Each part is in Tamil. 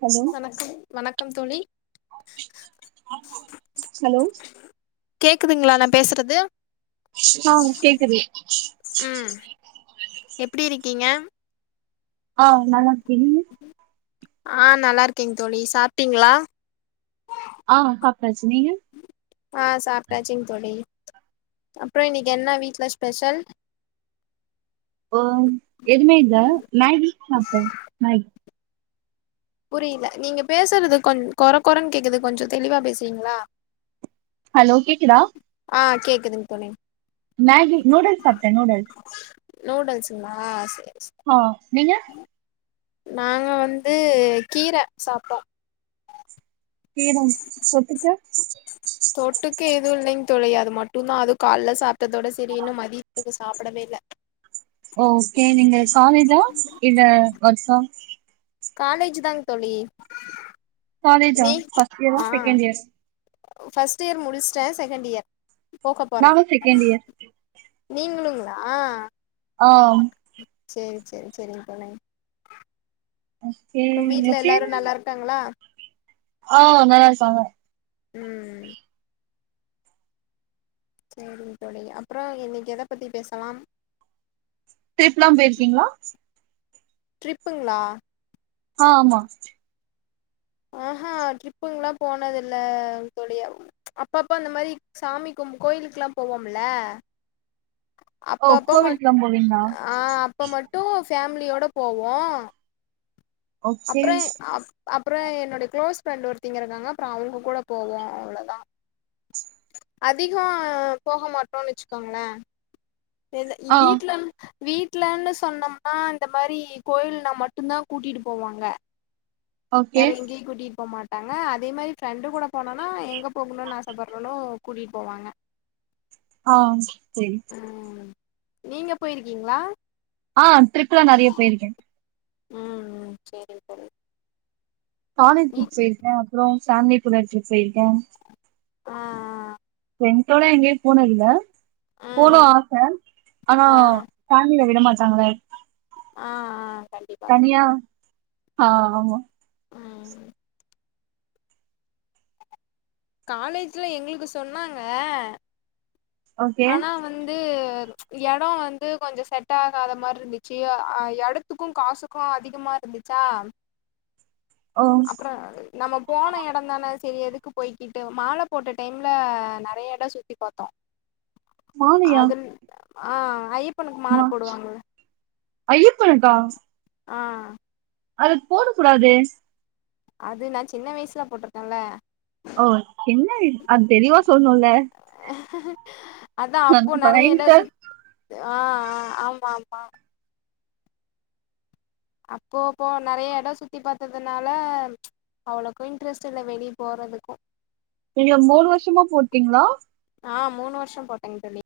ஹலோ வணக்கம் வணக்கம் தோழி ஹலோ கேக்குதுங்களா நா பேசுறது ஆ கேக்குது கீங்க ஆ நல்லாருக்கே ஆ நல்லா இருக்கேங்க தோழி சாப்பிட்டீங்களா ஆ சாப்டாச்சு நீங்க ஆ சாப்பிட்டாச்சிங்க தோழி அப்புறோ இன்னைக்கு என்ன வீட்டு்ல ஸ்பெஷல் ஆ எதுமே இல்ல மேகி சாப்ட்டே மேகி புரியல நீங்க பேசுறது கொஞ் கொர கொரன்னு கேக்குது கொஞ்சம் தெளிவா பேசுரிங்களா ஹலோ கேக்குதா கேக்குதுங் தோழி மேகி நூடுல்ஸ் சாப்ட்டே நூடுல்ஸ் நூடல்ஸ்ங்களா செரி ஆ நீங்க நாங்க வந்து கீர சாப்ட்டோம் கீரம் தொட்டுக்க க்க எதுவும் இல்லைங் தோழி அது மட்டுந்தா அது கால்ல சாப் ட்டதோட செரி இன்னும் மதி ய சாப்டவே இல்ல ஓகே நீங்க காலேஜா இல்ல வர்ஸா காலேஜ் தாங்க தோழி காலேஜா நீ ஃபர்ஸ்ட் இயரா ஆ செகன்ட் இயர் ஃபர்ஸ்ட் இயர் முடிச்சிட்டே செகண்ட் இயர் போக போறே நானு செகண்ட் இயர் நீங்களுங்க ஆ ஆம் செரி செரி செரிங்க தோழி ஓகே அப்றோ வீட்ல ஓகே எல்லாரு நல்லா இருக்காங்களா ஆ நல்லா இருக்காங்க ம் செரிங்க தோழி அப்புறம் இன்னைக்கு எத பத்தி பேசலாம் டிரிப்லா போயிருக்கீங்களா ட்ரிப்புங்களா ஆ ஆமா ஆஹா ட்ரிப்புங்கலாம் போனது இல்ல தோழி அப்பப்ப அந்த மாரி சாமி கும்ப கோயிலுக்குலா போவோம் இல்ல அப்ப ஓ அப்ப மட் கோவிலுக்குலா போவீங்களா ஆ அப்ப மட்டும் ஃபேமிலியோட போவோம் ஓகே அப்புறம் அப் அப்புறம் என்னோடைய க்ளோஸ் ஃப்ரெண்ட் ஒருத்தி இங்க இருக்காங்க அப்புறம் அவுங்க கூட போவோம் அவ்ளோதா அதிகம் போக மாட்டோன்னு வச்சிக்கோங்களன் எத ஆ வீட்ல வீட்லன்னு சொன்னோம்னா இந்த மாரி கோயில்னா மட்டும்தா கூட்டிட்டு போவாங்க ஓகே வேற எங்கயு கூட்டிட்டு போமாட் டாங்க அதே மாரி ஃப்ரெண்டு் கூட போனோனா எங்க போகணும்னு ஆசப்பட்றணோ கூட்டிட் போவாங்க ஆ சரி ம் நீங்க போயிருக்கீங்களா ஆ ட்ரிப்லா நெறைய போயிருக்கே ம் சரிங் தோழி காலேஜ் நீ கு சேந்தே அப்புறோ சாந்தி புலச்சி போயிருக்கே ஆ ஆ ஃப்ரெண்ட்சோட எங்கயு போனது இல்ல ஆ போனு ம் ஆச ஆனா ஆ ஃபேமிலில விட மாட் தங்களே ஆ ஆ கண்டிப்பா தனியா கண்டிப்பா ஆ ஆமா ம் காலேஜ்ல எங்களுக்கு சொன்னாங்க ஓகே ஆனா வந்து எடோ வந்து கொஞ்சோ செட் ஆகாத மாதிரி இருந்துச்சு அஹ எடத்துக்கு காசுக்கு அதிகமா இருந்துச்சா ஓ அப்புறோ நம்ம போன எடோ தானே சரி எதுக்கு போய்கிட்டு மால போட்ட டைம்ல நறைய எடோ சுத்தி பார்த்தோ மாலையா அது ஆ ஐப் ஜப்பனுக்கு மால போடுவாங்கள ஐயப்பன்க்கா ஆ அதுக்கு போடக் கூடாதே அது நா சின்ன வயசுல போட்டிருக்கேன்ல ஓ என்ன இ அது தெளிவா சொல்லணும்ல [unintelligible] ந நெறைய எடோ பய்ண்டர் சுத் ஆ ஆ ஆமா ஆமா அப்போப்ப நறைய எடோ சுத்தி பார்த்ததுனால அவ்வளவுக்கு இன்ட்ரெஸ்ட் இல்ல வெளிய போறதுக்கு நீங்க மூணு வருஷமா போட்டீங்களா ஆ மூணு வருஷோ போட்டேங்க தோழி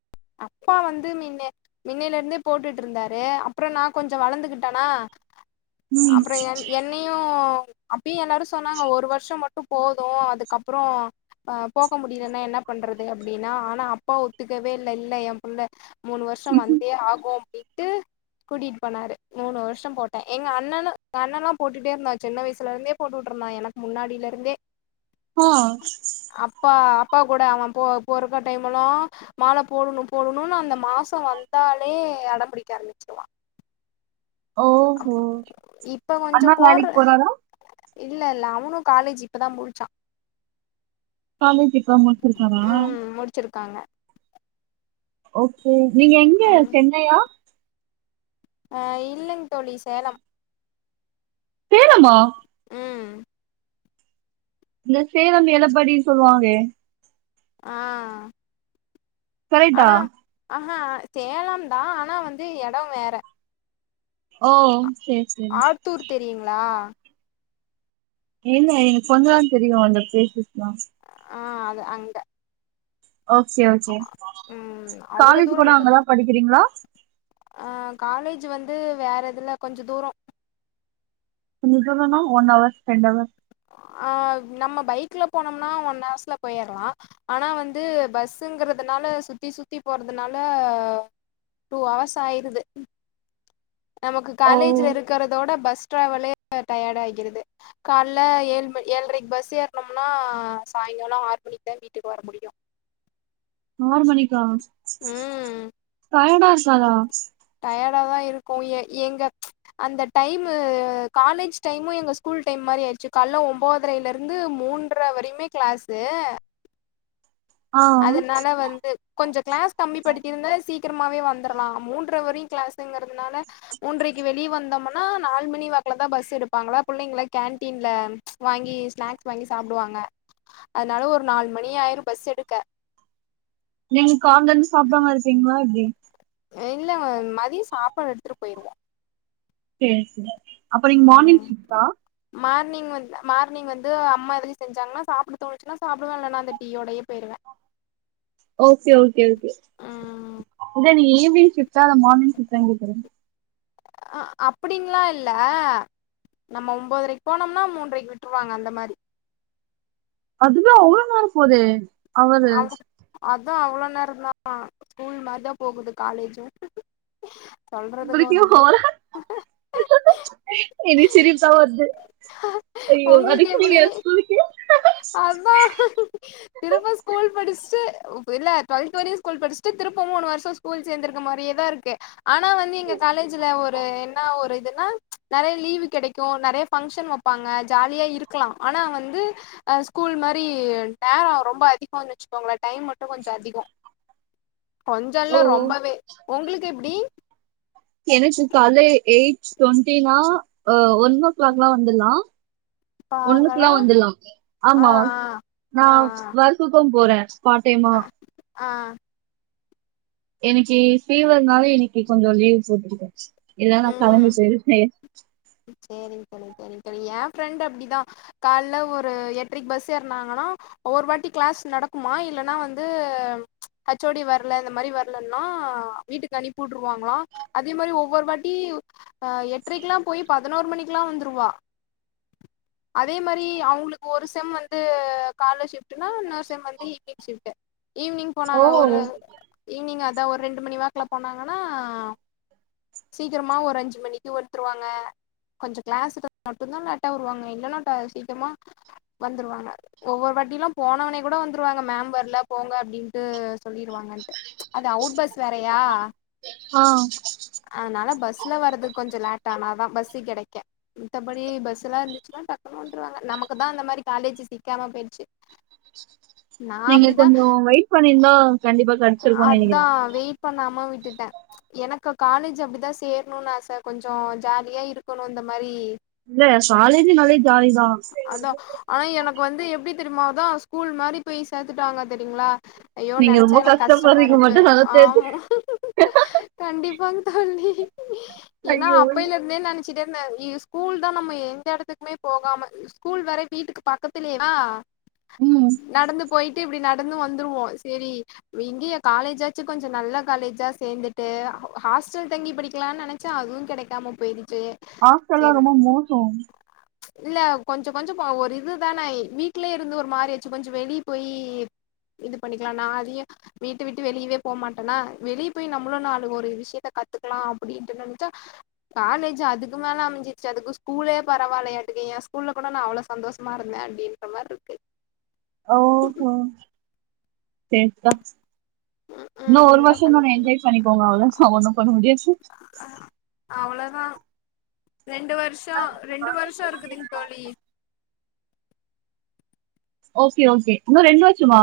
அப்பா வந்து முன்ன முன்னிலே இருந்தே போட்டுட்டு இருந்தாரு அப்புறோ நா கொஞ்சோ வளர்ந்துகிட்டேனா ம் அப்புறோ எ என்னையு அப்பவே எல்லாரு சொன்னாங்க ஒரு வருஷோ மட்டு போது அதுக்கப்புறோ அ போக முடிலன்னா என்ன பண்றது அப்படின்னா ஆனா அப்பா ஒத்துக்கவே இல்ல இல் இல்ல எ புள்ள மூணு வருஷோ ம்ஹூம் வந்தே ஆகு அப்டினு விட்டு கூட்டிட்டு போனாரு மூணு வருஷோ போட்டே எங்க அண்ணனு எங்க அண்ணன்லா போட்டுட்டே இருந்தா சின்ன வயசுல இருந்தே போட்டுக்கிட்டு இருந்தா எனக்கு முன்னாடியில இருந்தே ஓ அப்பா அப்பா கூட அவெ போ போறக்க டைம் எல்லா மால போடணு போடணும் அந்த மாசோ வந்தாலே அடம் புடிக்க ஆரம்பிச்சிருவா ஓஹோ இப்ப கொஞ்சோ அண்ணா போடுற வேலைக்கு போறாரா இல்ல இல்ல அவனு காலேஜ் இப்பதா முடிச்சா காலேஜ் இப்பத்த முடிச்சிருக்கானா க்காங்க ஓகே நீங்க எங்க சென்னையா அ இல்லைங் தோழி சேலம் சேலம்மா ம் இந்த சேலம் எலப்பாடி சொல்லுவாங்களே ஆ கரேட்டா ஆ சேலம் தா ஆனா வந்து எடோ வேற ஓ சரி சரி ஆத்தூர் தெரியுங்ளா இல்ல எனக்கு கொஞ்சதா தெரியு அந்த பிளேசஸ்லா ஆ அது அங்க ஓகே ஓகே ம் அவ்ளோ காலேஜ் தூரோ கூட இல்ல கொஞ்ச அங்கதா படிக்குறீங்களா ஆ காலேஜ் வந்து வேற இதுல கொஞ்ச தூரோ கொஞ்சதூரனா ஒன் அவர்ஸ் ரெண்ட் அவர்ஸ் ஆ நம்ம பைக்குல போனோம்னா ஒன் அவர்ஸ்ல போய்றலா ஆனா வந்து பஸ்ங்கிறதுனால சுத்தி சுத்தி போறதுனால டூ அவர்ஸ் ஆயிருது நமக்கு ஓ காலேஜ்ல இருக்குறதோட பஸ் பஸ்ட்ராவலே டயர்ட் ஆக்கிடுது கால்ல ஏழு மணி ஏழரைக்கு பஸ் ஏறுனம்னா சாயங்காலோ ஆறு மணிக்கு தா வீட்டுக்கு வர முடியு ஆறு மணிக்கா ம் டயர்டா குராங்கலா இருக்கு எ எங்க அந்த டைமு காலேஜ் டைமு எங்க ஸ்கூல் டைம் மாரி ஆயிடுச்சு கால்ல ஒம்போதரைல இருந்து மூன்றர வரையுமே கிளாசு ஆ அதனால வந்து கொஞ்ச கிளாஸ் கம்மி படுத்தி இருந்தா சீக் சீக்கிரமாவே வந்தறலா மூன்ற வரையு கிளாசுங்கிறதுனால மூன்றைக்கு வெளிய வந்தோம்னா நாலு மணி வாக்குல தா பஸ் எடுப்பாங்களா புள்ளைங்களா கேன்டீன்ல வாங்கி ஸ்நாக்ஸ் வாங்கி சாப்டுவாங்க அதனால ஒரு நாலு மணி ஆயிரு பஸ் எடுக் க நீங்க கால்லருந்து சாப்டாம இருப்பீங்களா எப்டி இல்ல மதிய சாப்பாடு எடுத்துட்டு போயிருவோம் சேர் சேர் அப்ப நீங்க மார்னிங் ம் ஷிப்டா மார்னிங் வந் மார்னிங் வந்து அம்மா எதும் செஞ்சாங்கன்னா சாப்ட தோணுச்சுன்னா சாப்டுவேன் இல்லனா அந்த டீ யோடயே போயிருவேன் ஓகே ஓகே ஓகே ம் இல்ல நீங்க ஈவ்னிங் ஷிப்டா அல்ல மார்னிங் ஷிப்டான் கேக்றேன் அ அப்டினுலாம் இல்ல நம்ம ஒன்பதரைக்கு போனோம்னா மூன்றரைக்கு விட்ருவாங்க அந்த மாரி அதுவே அவ்ளோ நேரம் போதே அவரு அதான் அவ்ளோ நேரம் தான் ஸ்கூல் மாரிதான் போகுது காலேஜும் சொல்றதுக்கு உங்களுக்கே ஒந்து துல்ல எனக் சிரிப்தா வர்து உங்களுக்கு எப்டி அதா திரும்ப ஸ்கூல் படிச் சு இல்ல டூவல்த் வரயும் ஸ்கூல் படிச்சுட்டு திருப்ப மூணு வருஷம் ஸ்கூல் சேந்துருக்க மாரியேதான் இருக்கு ஆனா வந்து எங்க காலேஜ்ல ஒரு என்ன ஒரு இதுன்னா நெறய லீவு கெடைக்கும் நெறய பங்க்ஷன் வப்பாங்க ஜாலியா இருக்கலாம் ஆனா வந்து ஹ ஸ்கூல் மாரி நேரம் ரொம்ப அதிகன் வச்சுக்கோங்களேன் டைம் மட்டு கொஞ்ச அதிகம் ஓ கொஞ்சல்லா ரொம்பவே உங்களுக் எப்டி எனக்கு காலேஜ் எயிட் டுவெண்ட்டினா அ ஒன் ஓ கிளாக்லா வந்துலாம் ஒன்னுக்குல்லா பாங்களா வந்துலா ஆ ஆமா நா ஆ வர்க்கும் போறேன் பார் டைமா ஆ ஆ ஆ இனக்கி ஃபீவர்னாலே இனக்கி கொஞ்ச லீவ் போட்ருக்கேன் இல்லனா கெளம்பி போயிருப்பே சேரிங் தோழி சேரிங் தோழி ஏ ஃப்ரெண்ட் அப்டிதான் கால்ல ஒரு எட்ரைக்கு பஸ் ஏறனாங்கன்னா ஒரு வாட்டி கிளாஸ் நடக்குமா இல்லன்னா வந்து ஹச்சோடி வர்ல இந்த மாரி வர்லன்னா வீட்டுக்கு அனுப்பிட்டுருவாங்களாம் அதே மாதிரி ஒவ்வொரு வாட்டி ஆ எட்ரைக்குல்லா போய் பதினோரு மணிக்கில்லா வந்துருவா அதே மாரி அவங்களுக்கு ஒரு செம் வந்து கால ஷிப்டுன்னா இன்னொரு செம் வந்து ஈவினிங் ஷிப்ட் ஈவினிங் ஓ போனாங்க ஒரு ஈவினிங் அது அதான் ஒரு ரெண்டு மணி வாக்குல போனாங்கன்னா சீக்கிரமாக ஒரு அஞ்சு மணிக்கு ஒருத்துருவாங்க கொஞ்ச கிளாஸ்டா மட்டுந்தான் லேட்டா வருவாங்க இல்லன்னா சீக்ரமா வந்துருவாங்க ஒவ்வொரு வட்டியலா போனோன கூட வந்துருவாங்க மேம் வர்ல போங்க அப்டின்ட்டு சொல்லிருவாங்கன்டு அது அவுட் பஸ் வேறயா ஆ சுல வறதுக் கொஞ்ச லேட்ட ஆனா தான் பஸ் கிடைக்க மத்தபடி பஸ் எல்லா இருந்துச்சுன்னா டக்குன்னு விந்துருவாங்க நமக்கு தா அந்த மாரி காலேஜ் சிக்காம போயிடுச்சு நா நீங்க அப்டிதா கொஞ்சம் வெயிட் பண்ணிருந்தா கண்டிப்பா கடிச்சிருக்கும்னு அதா நெனைக்கிறேன் வெயிட் பண்ணாம விட்டுட்டேன் எனக்கு காலேஜ் அப்டி தா சேரணும்னு ஆச கொஞ்சம் ஜாலியா இருக்கணும் இந்த மாரி இல்ல சாலைய நாலே ஜாலிதான் அதா ஆனா எனக்கு வந்து எப்டி தெரியுமா அதான் ஸ்கூல் மாரி போய் சேத்துட்டாங்க தெரியுங்களா ஐயோ நீங்க ரொம்ப நெனக் எனக்கு கஷ்டமா கஷ்டப்படுறீங்க இருக்கு மட்டு நல்லா தெரிஞ்சு ஆமா கண்டிப் வந்தாள் நீ ஏன்னா ஐயோ அப்பையில இருந்தே நெனன் ஸ்கூல் தா நம்ம எந்த இடத்துக்குமே போகாம ஸ்கூல் வேரை வீட்டுக்கு பக்கத்துலேவா ம் நடந்து போயிட்டு இப்டி நடந்து வந்துருவோம் செரி இங்கய காலேஜாச்சு கொஞ்சம் நல்ல காலேஜா சேந்துட்டு ஹாஸ்டல் தங்கி படிக்கலாம்னு நெனைச்சன் அதுவும் கிடைக்காம போயி ஹாஸ்டல்லா ரொம்ப மோசம் இல்ல கொஞ்சம் கொஞ்சம் ஒரு இதுதானே வீட்லயே இருந்து ஒரு மாரி ஆச்சு கொஞ்சம் வெளிய போய் இது பண்ணிக்கலாம் நா அதையும் வீட்டு விட்டு வெளியவே போகமாட்டேன்னா வெளிய போய் நம்மளும் நாலு ஒரு விஷயத்த கத்துக்கலா அப்டின்ட்டு நெனச்சா காலேஜ் அதுக்கு மேல அமைஞ்சிருச்சு அதுக்கு ஸ்கூலே பரவாயில்லையாட்டுக்கு ஏன் ஸ்கூல்ல கூட நா அவ்ளோ சந்தோஷமா இருந்தேன் அப்டின்ற மாரி இருக்கு ஓஹோ செரி தா ம் இன்னும் ம் ஒரு என்ன வருஷம் தா பண்றது என்ஜாய் பண்ணிக்கோங்க அவ்ளோ தா ஒன்னும் பண்ண முடியாது அவ்ளோதா ரெண்டு வருஷம் ரெண்டு வருஷேம் இருக்குதுங்க தோழி ஒகே ஓகே இன்னு ரெண்டு வருஷமா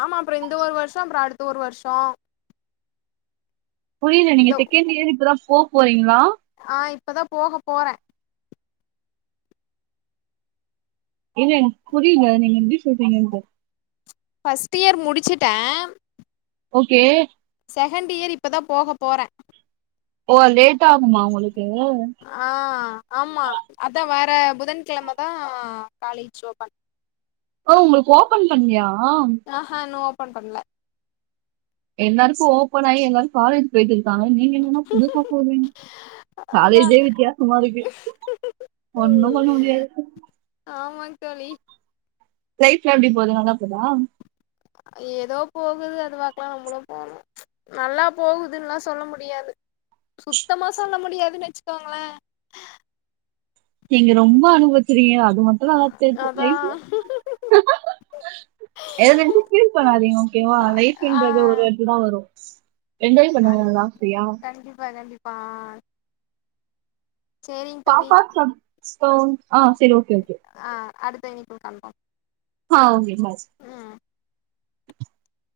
ஆமா அப்றோ இந்த ஒரு வருஷே அப்றோ அடுத்த ஒரு வருஷோ புரிலா இந்த நீங்கா செக்ண்ட் இயேர் இப்ப தா போ போறிங்ளா ஆ இப்பா தா பேகா பேறோன் எங்க புரிலா நீங்கா எப்டி சொல்றீங்கனு பஃஸ்ட் இயேர் முடிச்சிட்டேன் ஒகே செக்ண்ட் இயேர் இப்ப தா போக போறோன் ஓ லேட் ஆகுமா உங்களு ஆ ஆம்மா அதா வேர் அ புதன்கிழம தா காலேஜ் ஓபன் அ உங்களுக்கு ஓபன் பண்லியா ஆஹா இன்னு ஓபன் பண்ணலா எல்லாருக்கு ஓபன் ஆகி எல்லாரும் காலேஜ் போயிட்ருக் காங்க நீங்க என்ன புதுசா பேறிங்கே அதா காலேஜே வித்தியாசாமா இருக்கு ஓன்னும் பண்ண முடியாது ஆமாங் தோழி லைஃலா எப்டி போது நல்லா போதா எதே போகுது அது வாக்குல நம்பளு போனு நல்ல போகுதுன்னுலாம் செல்லா முடியாது சுத்தாமா சொல்லா முடியாதுன்னு வெச்சிக்கோங்களேன் நிங்க ரெம்பா அனுபவிச்சிருக்கிங்க அது மட்டும் நல்ல தெரிது அதா தங்யூ எதா நெனச்சியும் பீஃல் பண்ணதிங்க ஓகேவ ஆ லைஃப்ன்றது ஒரு வாட்டிதா வரும் என்ஜாய் கண் பண்ணுங்க [unintelligible] ப்ரியா கண்டிப்பா கண்டிப்பா ஆ செரிங்க தோழி போம் ஆ செரி ஓகே ஓகே தேனி டு கம்பம் ஆ ப்ம்